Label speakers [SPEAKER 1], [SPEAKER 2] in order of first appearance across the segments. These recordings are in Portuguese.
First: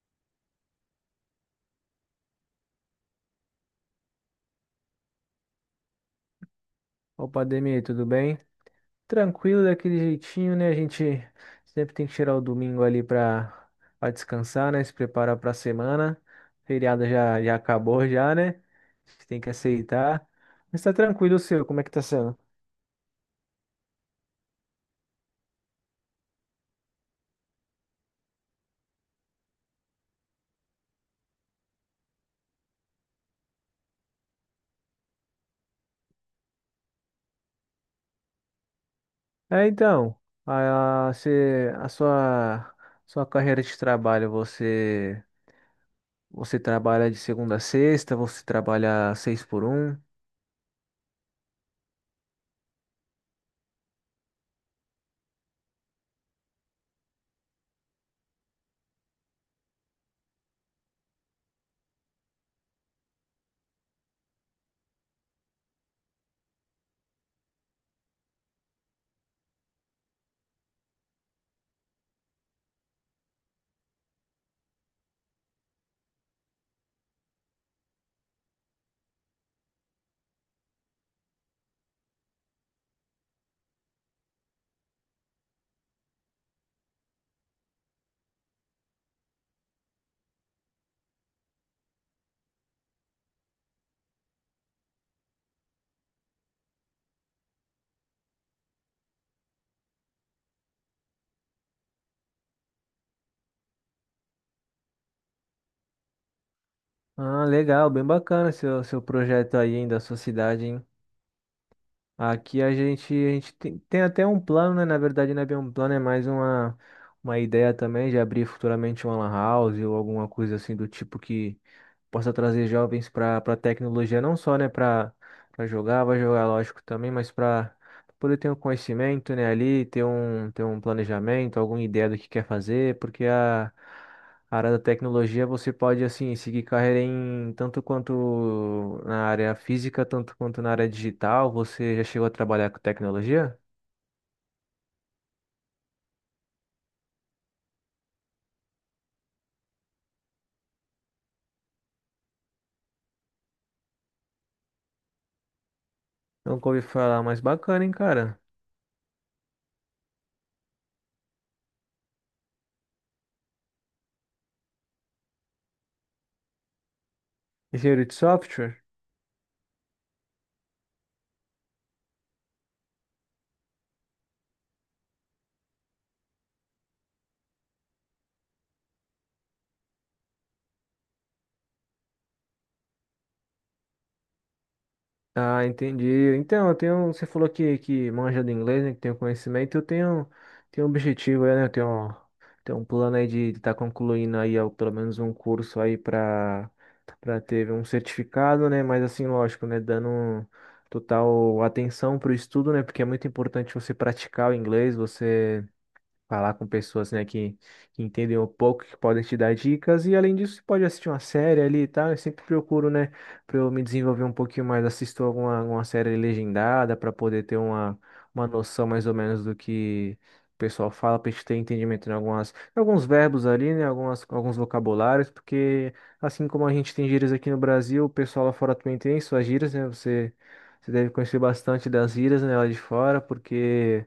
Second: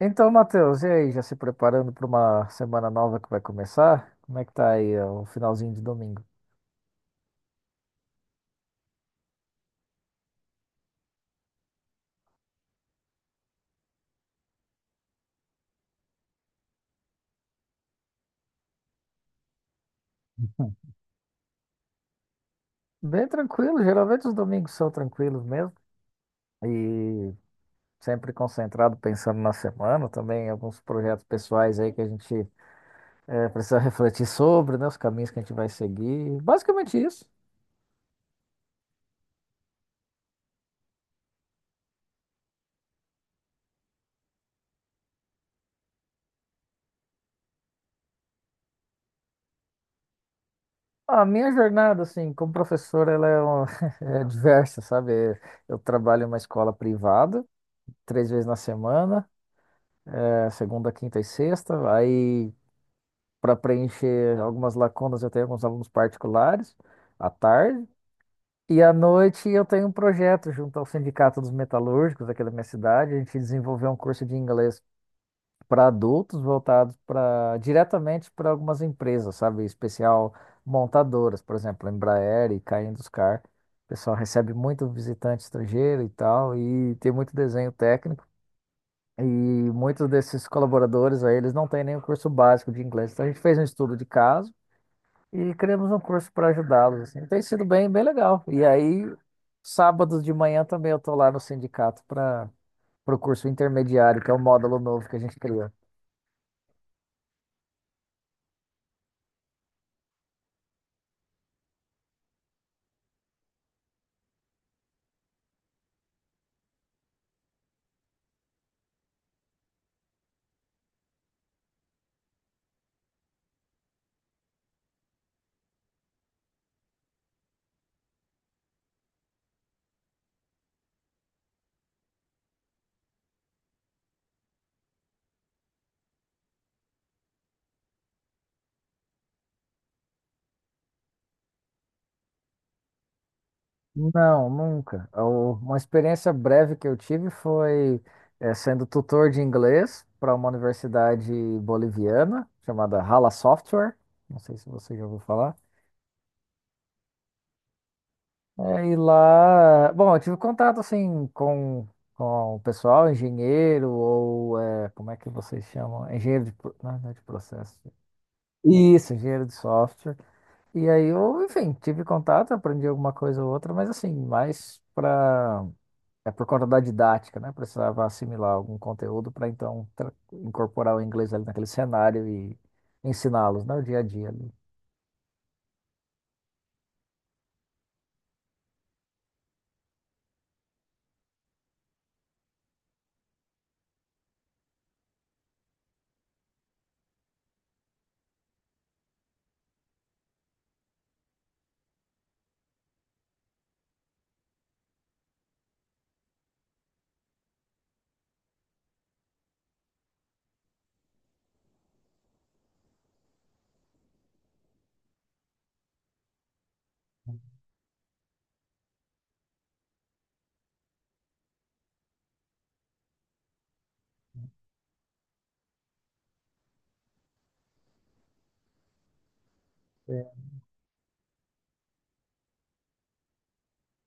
[SPEAKER 1] Então, Matheus, e aí, já se preparando para uma semana nova que vai começar? Como é que tá aí, ó, o finalzinho de domingo?
[SPEAKER 2] Opa, Ademir, tudo bem? Tranquilo daquele jeitinho, né? A gente sempre tem que tirar o domingo ali para descansar, né? Se preparar para a semana. Feriado já já acabou já, né? A gente tem que aceitar. Mas tá tranquilo o seu, como é que tá sendo?
[SPEAKER 1] Bem tranquilo, geralmente os domingos são tranquilos mesmo. E sempre concentrado pensando na semana, também alguns projetos pessoais aí que a gente precisa refletir sobre, né? Os caminhos que a gente vai seguir. Basicamente isso.
[SPEAKER 2] É, então, a sua sua carreira de trabalho, você trabalha de segunda a sexta, você trabalha seis por um?
[SPEAKER 1] A minha jornada, assim, como professor, ela é, é diversa, sabe? Eu trabalho em uma escola privada, três vezes na semana. É segunda, quinta e sexta. Aí, para preencher algumas lacunas, eu tenho alguns alunos particulares à tarde. E à noite eu tenho um projeto junto ao Sindicato dos Metalúrgicos aqui da minha cidade. A gente desenvolveu um curso de inglês para adultos voltado para diretamente para algumas empresas, sabe? Em especial montadoras, por exemplo, Embraer e K Induscar. O pessoal recebe muito visitante estrangeiro e tal, e tem muito desenho técnico. E muitos desses colaboradores aí, eles não têm nem o curso básico de inglês. Então a gente fez um estudo de caso e criamos um curso para ajudá-los, assim. Tem sido bem, bem legal. E aí, sábados de manhã também eu tô lá no sindicato para o curso intermediário, que é o módulo novo que a gente criou.
[SPEAKER 2] Ah, legal, bem bacana seu projeto aí da sua cidade, hein? Aqui a gente tem, tem até um plano, né? Na verdade, não é bem um plano, é mais uma ideia também de abrir futuramente uma lan house ou alguma coisa assim do tipo que possa trazer jovens para tecnologia, não só, né, para jogar, vai jogar, lógico, também, mas para poder ter um conhecimento, né, ali, ter um planejamento, alguma ideia do que quer fazer, porque a área da tecnologia você pode, assim, seguir carreira em tanto quanto na área física, tanto quanto na área digital. Você já chegou a trabalhar com tecnologia?
[SPEAKER 1] Não, nunca. Uma experiência breve que eu tive foi sendo tutor de inglês para uma universidade boliviana chamada Hala Software. Não sei se você já ouviu falar.
[SPEAKER 2] Nunca ouvi falar, mas bacana, hein, cara?
[SPEAKER 1] É, e lá, bom, eu tive contato assim com o pessoal, engenheiro, ou é, como é que vocês chamam? Engenheiro de, não, é, não é de processo.
[SPEAKER 2] Engenheiro de software?
[SPEAKER 1] Isso, engenheiro de software. E aí eu, enfim, tive contato, aprendi alguma coisa ou outra, mas assim, mais para é por conta da didática, né? Precisava assimilar algum conteúdo para então incorporar o inglês ali naquele cenário e ensiná-los, né? O dia a dia ali.
[SPEAKER 2] Ah, entendi. Então, eu tenho, você falou que manja do inglês, né, que tem o conhecimento, eu tenho, tenho um objetivo aí, né, eu tenho, tenho um plano aí de estar concluindo aí ao- pelo menos um curso aí para ter um certificado, né, mas assim, lógico, né, dando um total atenção para o estudo, né, porque é muito importante você praticar o inglês, você falar com pessoas, né, que entendem um pouco, que podem te dar dicas, e além disso, você pode assistir uma série ali e tal. Eu sempre procuro, né, para eu me desenvolver um pouquinho mais, assisto alguma, alguma série legendada para poder ter uma noção mais ou menos do que o pessoal fala, para gente ter entendimento em algumas, em alguns verbos ali, né, algumas, alguns vocabulários, porque assim como a gente tem gírias aqui no Brasil, o pessoal lá fora também tem suas gírias, né, você.
[SPEAKER 1] Sim,
[SPEAKER 2] Você deve conhecer bastante das gírias, né, lá de fora, porque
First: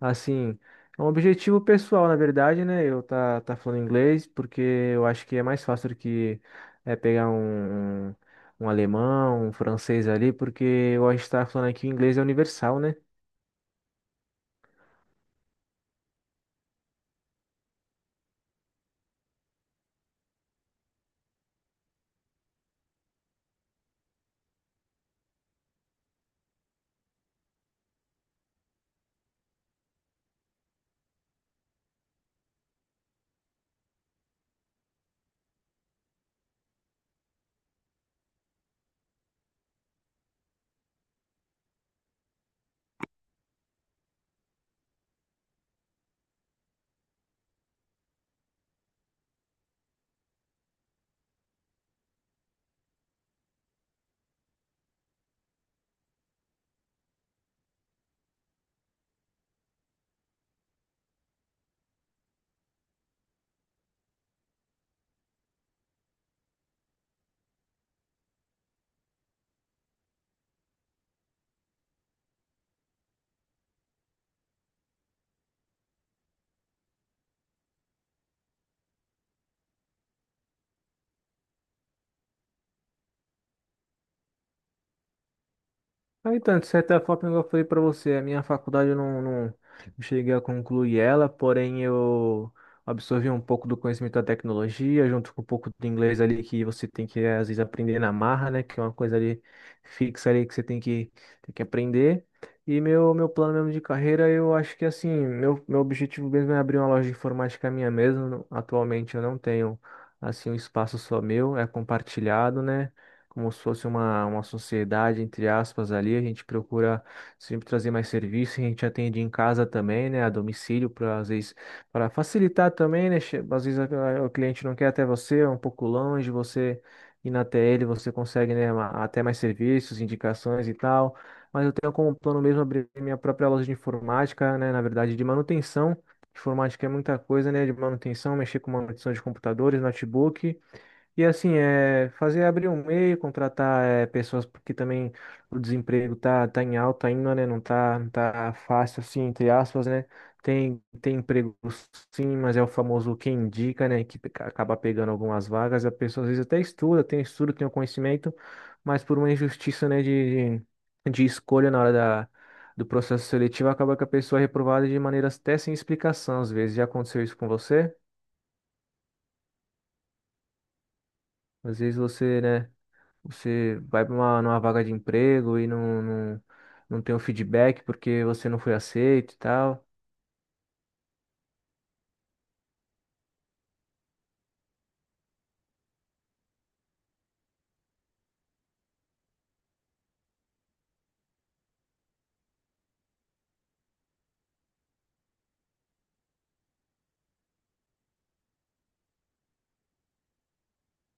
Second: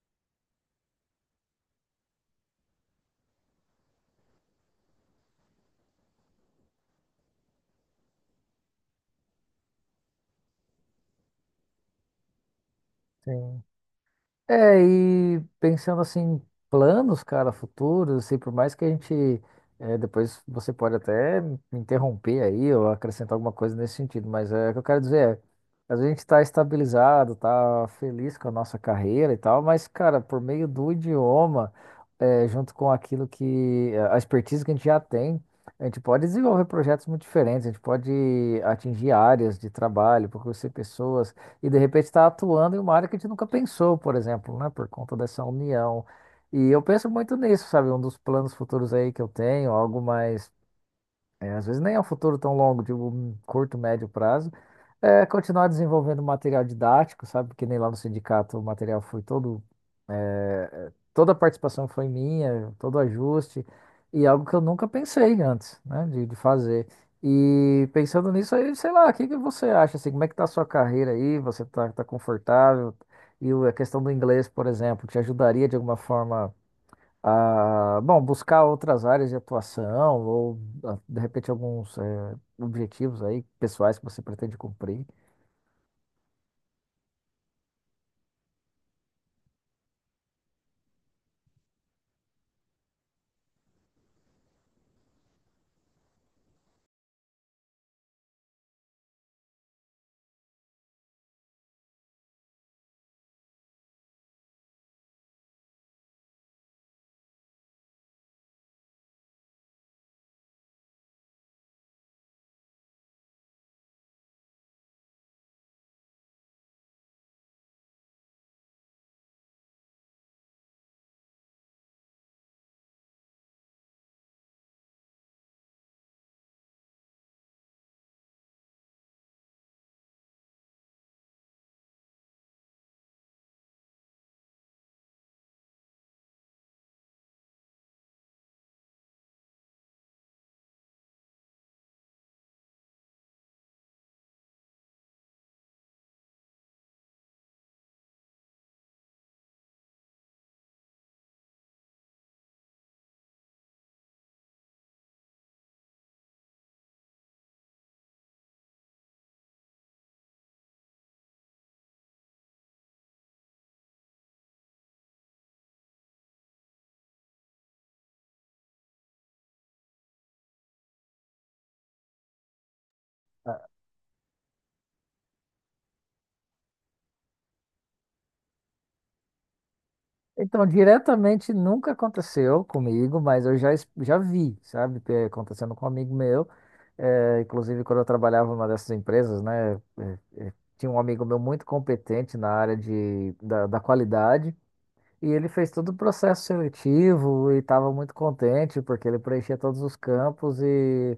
[SPEAKER 2] assim, é um objetivo pessoal, na verdade, né? Eu tá, tá falando inglês porque eu acho que é mais fácil do que é, pegar um alemão, um francês ali, porque eu acho que tá falando aqui o inglês é universal, né?
[SPEAKER 1] sim. É, e pensando assim, em planos, cara, futuros, assim, por mais que a gente, é, depois você pode até me interromper aí ou acrescentar alguma coisa nesse sentido, mas é, o que eu quero dizer é, a gente tá estabilizado, tá feliz com a nossa carreira e tal, mas, cara, por meio do idioma, é, junto com aquilo que, a expertise que a gente já tem, a gente pode desenvolver projetos muito diferentes, a gente pode atingir áreas de trabalho, por conhecer pessoas, e de repente está atuando em uma área que a gente nunca pensou, por exemplo, né? Por conta dessa união. E eu penso muito nisso, sabe? Um dos planos futuros aí que eu tenho, algo mais, é, às vezes nem é um futuro tão longo, de um curto, médio prazo, é continuar desenvolvendo material didático, sabe? Porque nem lá no sindicato o material foi todo. Toda a participação foi minha, todo o ajuste, e algo que eu nunca pensei antes, né, de fazer. E pensando nisso aí, sei lá, o que que você acha, assim, como é que tá a sua carreira aí? Você tá, tá confortável? E a questão do inglês, por exemplo, te ajudaria de alguma forma a, bom, buscar outras áreas de atuação ou, ah, de repente, alguns, objetivos aí pessoais que você pretende cumprir?
[SPEAKER 2] Ah, então, de certa forma, igual eu falei para você, a minha faculdade eu não cheguei a concluir ela, porém eu absorvi um pouco do conhecimento da tecnologia, junto com um pouco do inglês ali que você tem que, às vezes, aprender na marra, né? Que é uma coisa ali fixa ali que você tem que aprender. E meu plano mesmo de carreira, eu acho que, assim, meu objetivo mesmo é abrir uma loja de informática minha mesmo. Atualmente eu não tenho, assim, um espaço só meu, é compartilhado, né? Como se fosse uma sociedade, entre aspas, ali. A gente procura sempre trazer mais serviço, a gente atende em casa também, né, a domicílio, para às vezes para facilitar também, né? Às vezes o cliente não quer até você, é um pouco longe, você ir na TL, você consegue, né, ma- até mais serviços, indicações e tal. Mas eu tenho como plano mesmo abrir minha própria loja de informática, né, na verdade, de manutenção. Informática é muita coisa, né? De manutenção, mexer com manutenção de computadores, notebook. E assim, é, fazer abrir um e-mail, contratar é, pessoas, porque também o desemprego tá, tá em alta ainda, né? Não tá, não tá fácil assim, entre aspas, né? Tem, tem emprego sim, mas é o famoso quem indica, né? Que peca- acaba pegando algumas vagas. A pessoa às vezes até estuda, tem estudo, tem o conhecimento, mas por uma injustiça, né, de escolha na hora da, do processo seletivo, acaba que a pessoa é reprovada de maneiras até sem explicação, às vezes. Já aconteceu isso com você? Às vezes você, né? Você vai para uma numa vaga de emprego e não tem o feedback porque você não foi aceito e tal.
[SPEAKER 1] Então, diretamente nunca aconteceu comigo, mas eu já, já vi, sabe, que é acontecendo com um amigo meu. Inclusive, quando eu trabalhava numa dessas empresas, né, tinha um amigo meu muito competente na área de, da, da qualidade. E ele fez todo o processo seletivo e estava muito contente porque ele preenchia todos os campos e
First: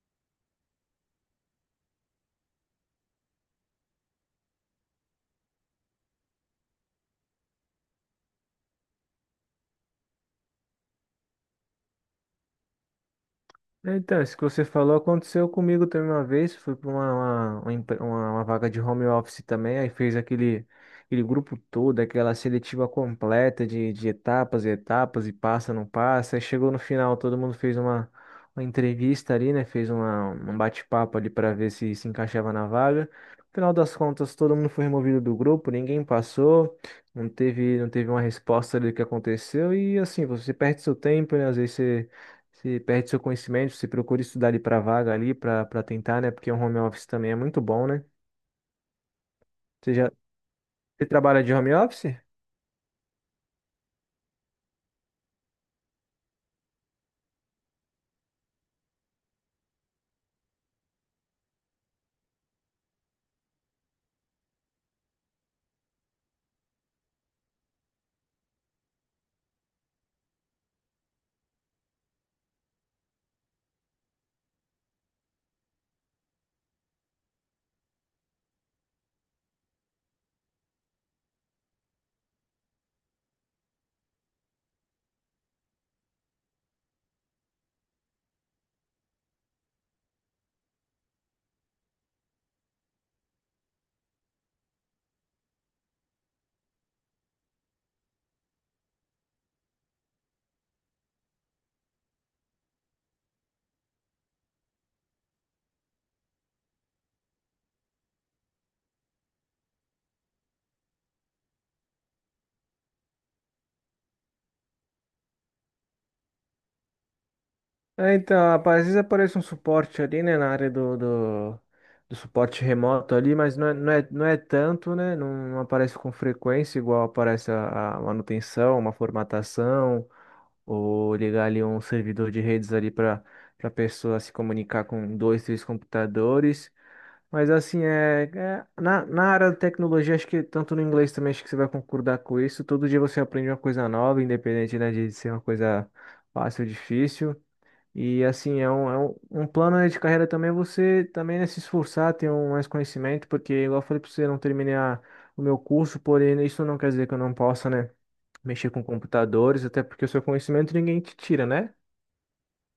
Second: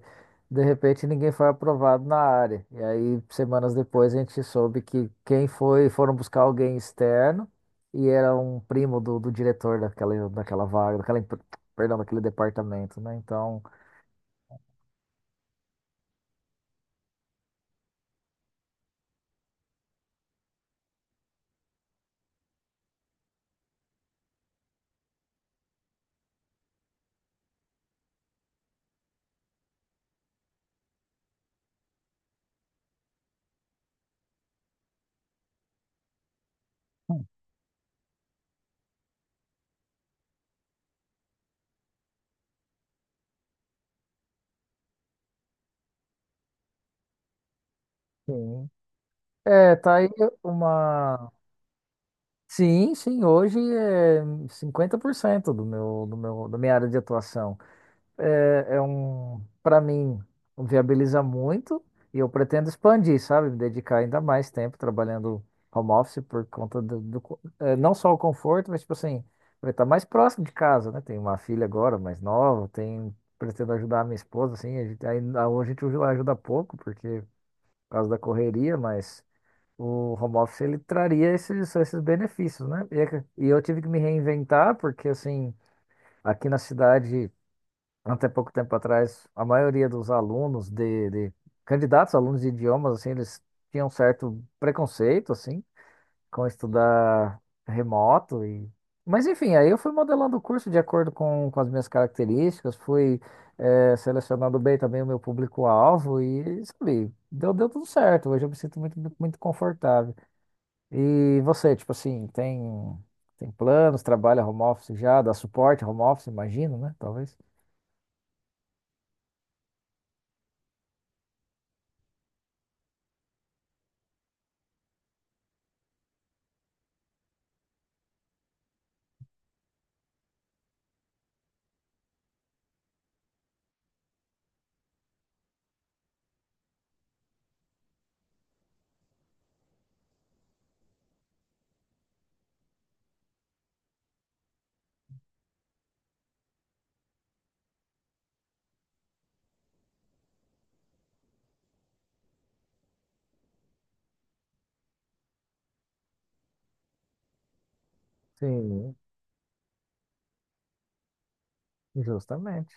[SPEAKER 1] de repente ninguém foi aprovado na área. E aí, semanas depois, a gente soube que quem foi, foram buscar alguém externo e era um primo do, do diretor daquela, daquela vaga, daquela, perdão, daquele departamento, né? Então,
[SPEAKER 2] É, então, isso que você falou aconteceu comigo também uma vez. Fui para uma, empre- uma vaga de home office também. Aí fez aquele, aquele grupo todo, aquela seletiva completa de etapas e etapas, e passa, não passa. Aí chegou no final, todo mundo fez uma entrevista ali, né? Fez uma, um bate-papo ali para ver se se encaixava na vaga. No final das contas, todo mundo foi removido do grupo, ninguém passou, não teve uma resposta ali do que aconteceu. E assim, você perde seu tempo, né? Às vezes você. Você perde seu conhecimento, você procura estudar ali para vaga ali, para tentar, né? Porque o home office também é muito bom, né?
[SPEAKER 1] sim. É,
[SPEAKER 2] Você
[SPEAKER 1] tá aí
[SPEAKER 2] já você
[SPEAKER 1] uma.
[SPEAKER 2] trabalha de home office?
[SPEAKER 1] Sim, sim, hoje é 50% do meu, da minha área de atuação. É, é um, para mim, viabiliza muito e eu pretendo expandir, sabe? Me dedicar ainda mais tempo trabalhando home office por conta do, do é, não só o conforto, mas tipo assim, vai estar mais próximo de casa, né? Tenho uma filha agora, mais nova, tem, pretendo ajudar a minha esposa, assim, a gente, ainda, a gente ajuda pouco porque por causa da correria, mas o home office ele traria esses, esses benefícios, né? E, é e eu tive que me reinventar porque assim, aqui na cidade até pouco tempo atrás, a maioria dos alunos de candidatos, alunos de idiomas, assim, eles tinham um certo preconceito, assim, com estudar remoto e... Mas enfim, aí eu fui modelando o curso de acordo com as minhas características, fui selecionando bem também o meu público-alvo e, sabe, deu, deu tudo certo. Hoje eu me sinto muito, muito confortável. E você, tipo assim, tem, tem planos, trabalha home office já, dá suporte home office, imagino, né? Talvez.
[SPEAKER 2] É, então, rapaz, às vezes aparece um suporte ali, né, na área do suporte remoto ali, mas não é tanto, né? Não aparece com frequência igual aparece a manutenção, uma formatação, ou ligar ali um servidor de redes ali para pessoa se comunicar com dois, três computadores. Mas assim, é, é- na área da tecnologia, acho que tanto no inglês também, acho que você vai concordar com isso. Todo dia você aprende uma coisa nova, independente, né, de ser uma coisa fácil ou difícil. E assim, é um plano, né, de carreira também, é você também, né, se esforçar, ter um, mais conhecimento, porque, igual eu falei para você, eu não terminei a- o meu curso, porém isso não quer dizer que eu não possa, né? Mexer com
[SPEAKER 1] Sim.
[SPEAKER 2] computadores, até porque o seu conhecimento ninguém te tira, né?
[SPEAKER 1] Justamente.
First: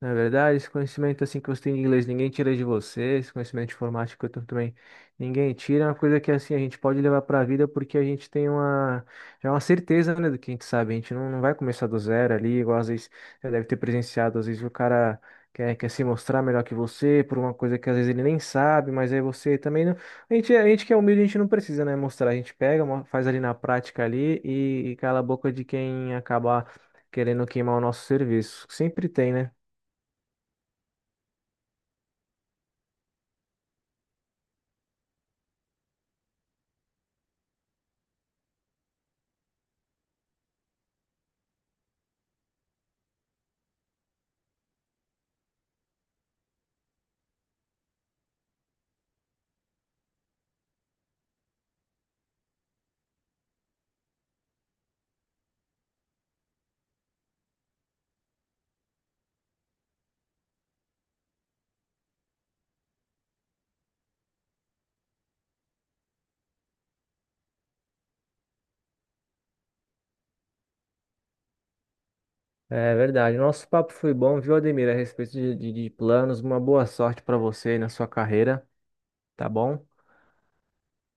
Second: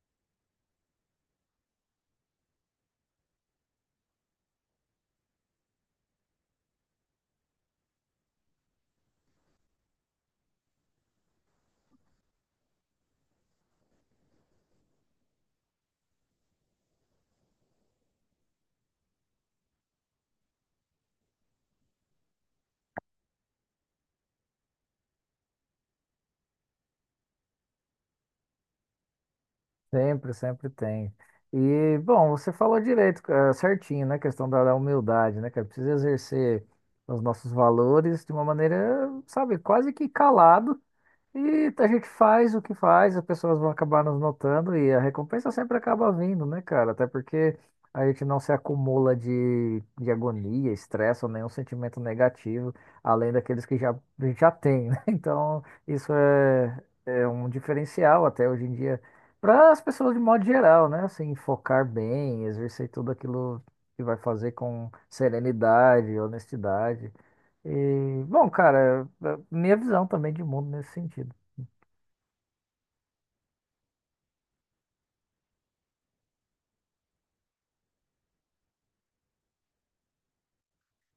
[SPEAKER 2] Não é verdade? Esse conhecimento assim que você tem de inglês, ninguém tira de você. Esse conhecimento de informática que eu tenho também, ninguém tira. É uma coisa que assim a gente pode levar para a vida porque a gente tem uma já é uma certeza, né, do que a gente sabe. A gente não vai começar do zero ali, igual às vezes já deve ter presenciado, às vezes o cara quer se mostrar melhor que você por uma coisa que às vezes ele nem sabe, mas aí você também não. A gente que é humilde, a gente não precisa, né, mostrar. A gente pega, mo- faz ali na prática ali e cala a boca de quem acabar querendo queimar o nosso serviço. Sempre tem, né?
[SPEAKER 1] Sempre, sempre tem. E, bom, você falou direito, certinho, né? Questão da humildade, né, cara? Precisa exercer os nossos valores de uma maneira, sabe, quase que calado. E a gente faz o que faz, as pessoas vão acabar nos notando e a recompensa sempre acaba vindo, né, cara? Até porque a gente não se acumula de agonia, estresse ou nenhum sentimento negativo, além daqueles que já, a gente já tem, né? Então, isso é, é um diferencial até hoje em dia para as pessoas de modo geral, né? Assim, focar bem, exercer tudo aquilo que vai fazer com serenidade, honestidade. E, bom, cara, é é minha visão também de mundo nesse sentido.
[SPEAKER 2] É verdade. Nosso papo foi bom, viu, Ademir? A respeito de planos, uma boa sorte para você aí na sua carreira, tá bom?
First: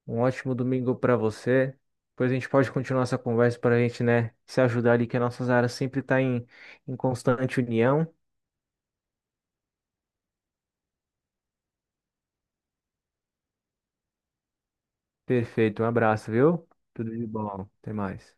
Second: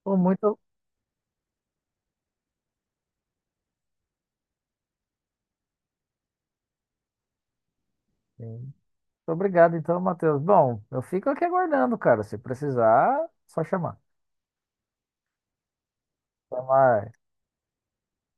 [SPEAKER 1] Pô,
[SPEAKER 2] Um ótimo
[SPEAKER 1] muito,
[SPEAKER 2] domingo para você. Depois a gente pode continuar essa conversa para a gente, né, se ajudar ali, que as nossas áreas sempre tá em, em constante união.
[SPEAKER 1] sim. Muito obrigado, então, Matheus. Bom, eu fico aqui aguardando, cara. Se precisar, só chamar.
[SPEAKER 2] Perfeito. Um abraço, viu? Tudo
[SPEAKER 1] Chamar.
[SPEAKER 2] de bom. Até mais.